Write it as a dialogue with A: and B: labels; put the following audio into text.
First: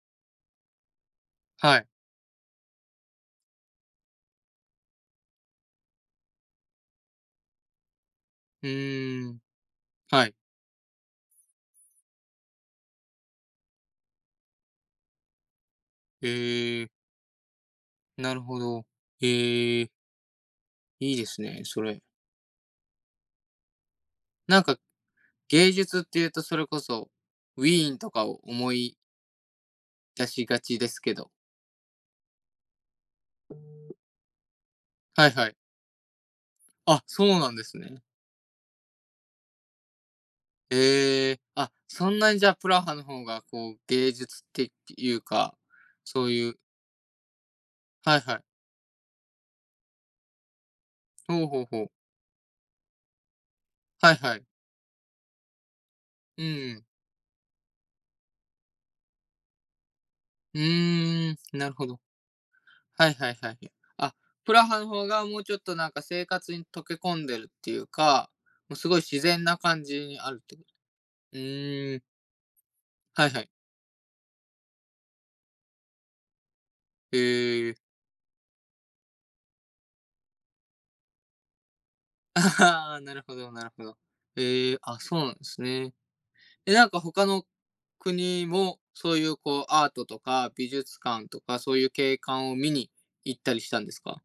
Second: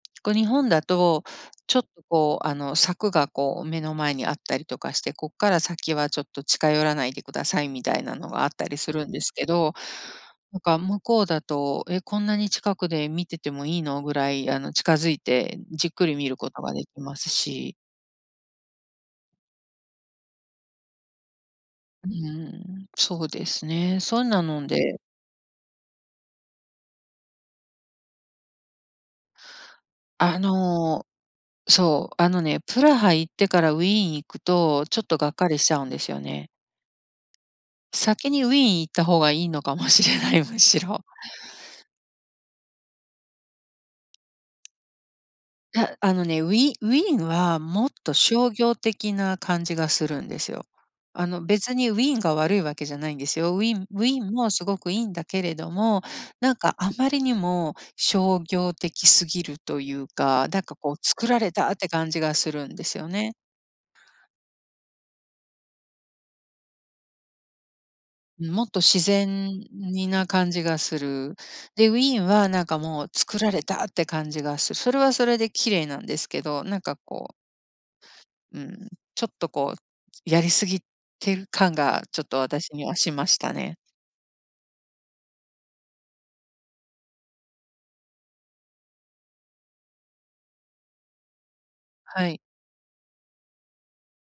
A: こう、日本だと
B: は
A: ちょっ
B: い。
A: と、こう、あの、柵が、こう、目の前にあったりとかして「こっから先はちょっと近寄らないでください」みたいなのがあった
B: う
A: りするんで
B: ー
A: す
B: ん、
A: けど、
B: はい。
A: なんか、向こうだと「え、こんなに近くで見ててもいいの？」ぐらい、あの、近づいてじっくり見ることが
B: へ
A: で
B: え。
A: きますし。
B: なるほど、ええ。いいですね、それ。
A: うん、そうですね。そんなの
B: なん
A: ん
B: か、
A: で。
B: 芸術っていうとそれこそウィーンとかを思い出
A: あ
B: しがちです
A: の、
B: けど。
A: そう、あのね、プラハ行ってからウィーン行くと、ちょっと
B: は
A: が
B: い
A: っ
B: は
A: か
B: い。
A: りしちゃうんですよね。
B: あ、そうなんですね。
A: 先にウィーン行った方がいいのかもしれない、むしろ。
B: へえ、あ、そんなにじゃあ、プラハの方が、こう、芸術っていうか、
A: たあ
B: そ
A: の
B: う
A: ね、
B: い
A: ウ
B: う
A: ィウィーンはもっと
B: はいはい。
A: 商業的な感じがするんですよ。あの、
B: ほうほう
A: 別
B: ほう。
A: にウィーンが悪いわけじゃないんですよ。ウィウ
B: はい
A: ィーン
B: はい。
A: もすごくいんだけれども、
B: う
A: なんか、
B: ん。
A: あまりにも商業的すぎるというか、
B: う
A: なんか、こう、作
B: ーん、
A: られた
B: なる
A: っ
B: ほ
A: て
B: ど。
A: 感じがするんです
B: は
A: よ
B: いは
A: ね。
B: いはい、あ、プラハの方がもうちょっとなんか、生活に溶け込んでるっていうか、
A: うん、もっ
B: も、
A: と
B: すご
A: 自
B: い自然
A: 然
B: な感じ
A: に
B: に
A: な
B: あるっ
A: 感
B: て
A: じがする。
B: う
A: で、ウ
B: ーん。
A: ィーンはなんか、もう、
B: はい
A: 造
B: はい。
A: られたって感じがすそれはそれで綺麗なんですけどなんか、こう
B: へえ。
A: うん、ちょっとこう、きやりすぎてる感がちょっと私には し
B: なる
A: ま
B: ほ
A: し
B: ど
A: た
B: なる
A: ね。
B: ほど、へえ、あ、そうなんすね。え、なんか、他の国もそういう、こう、アートとか美術館とか、そういう景
A: はい。
B: 観を見に行ったりしたんですか？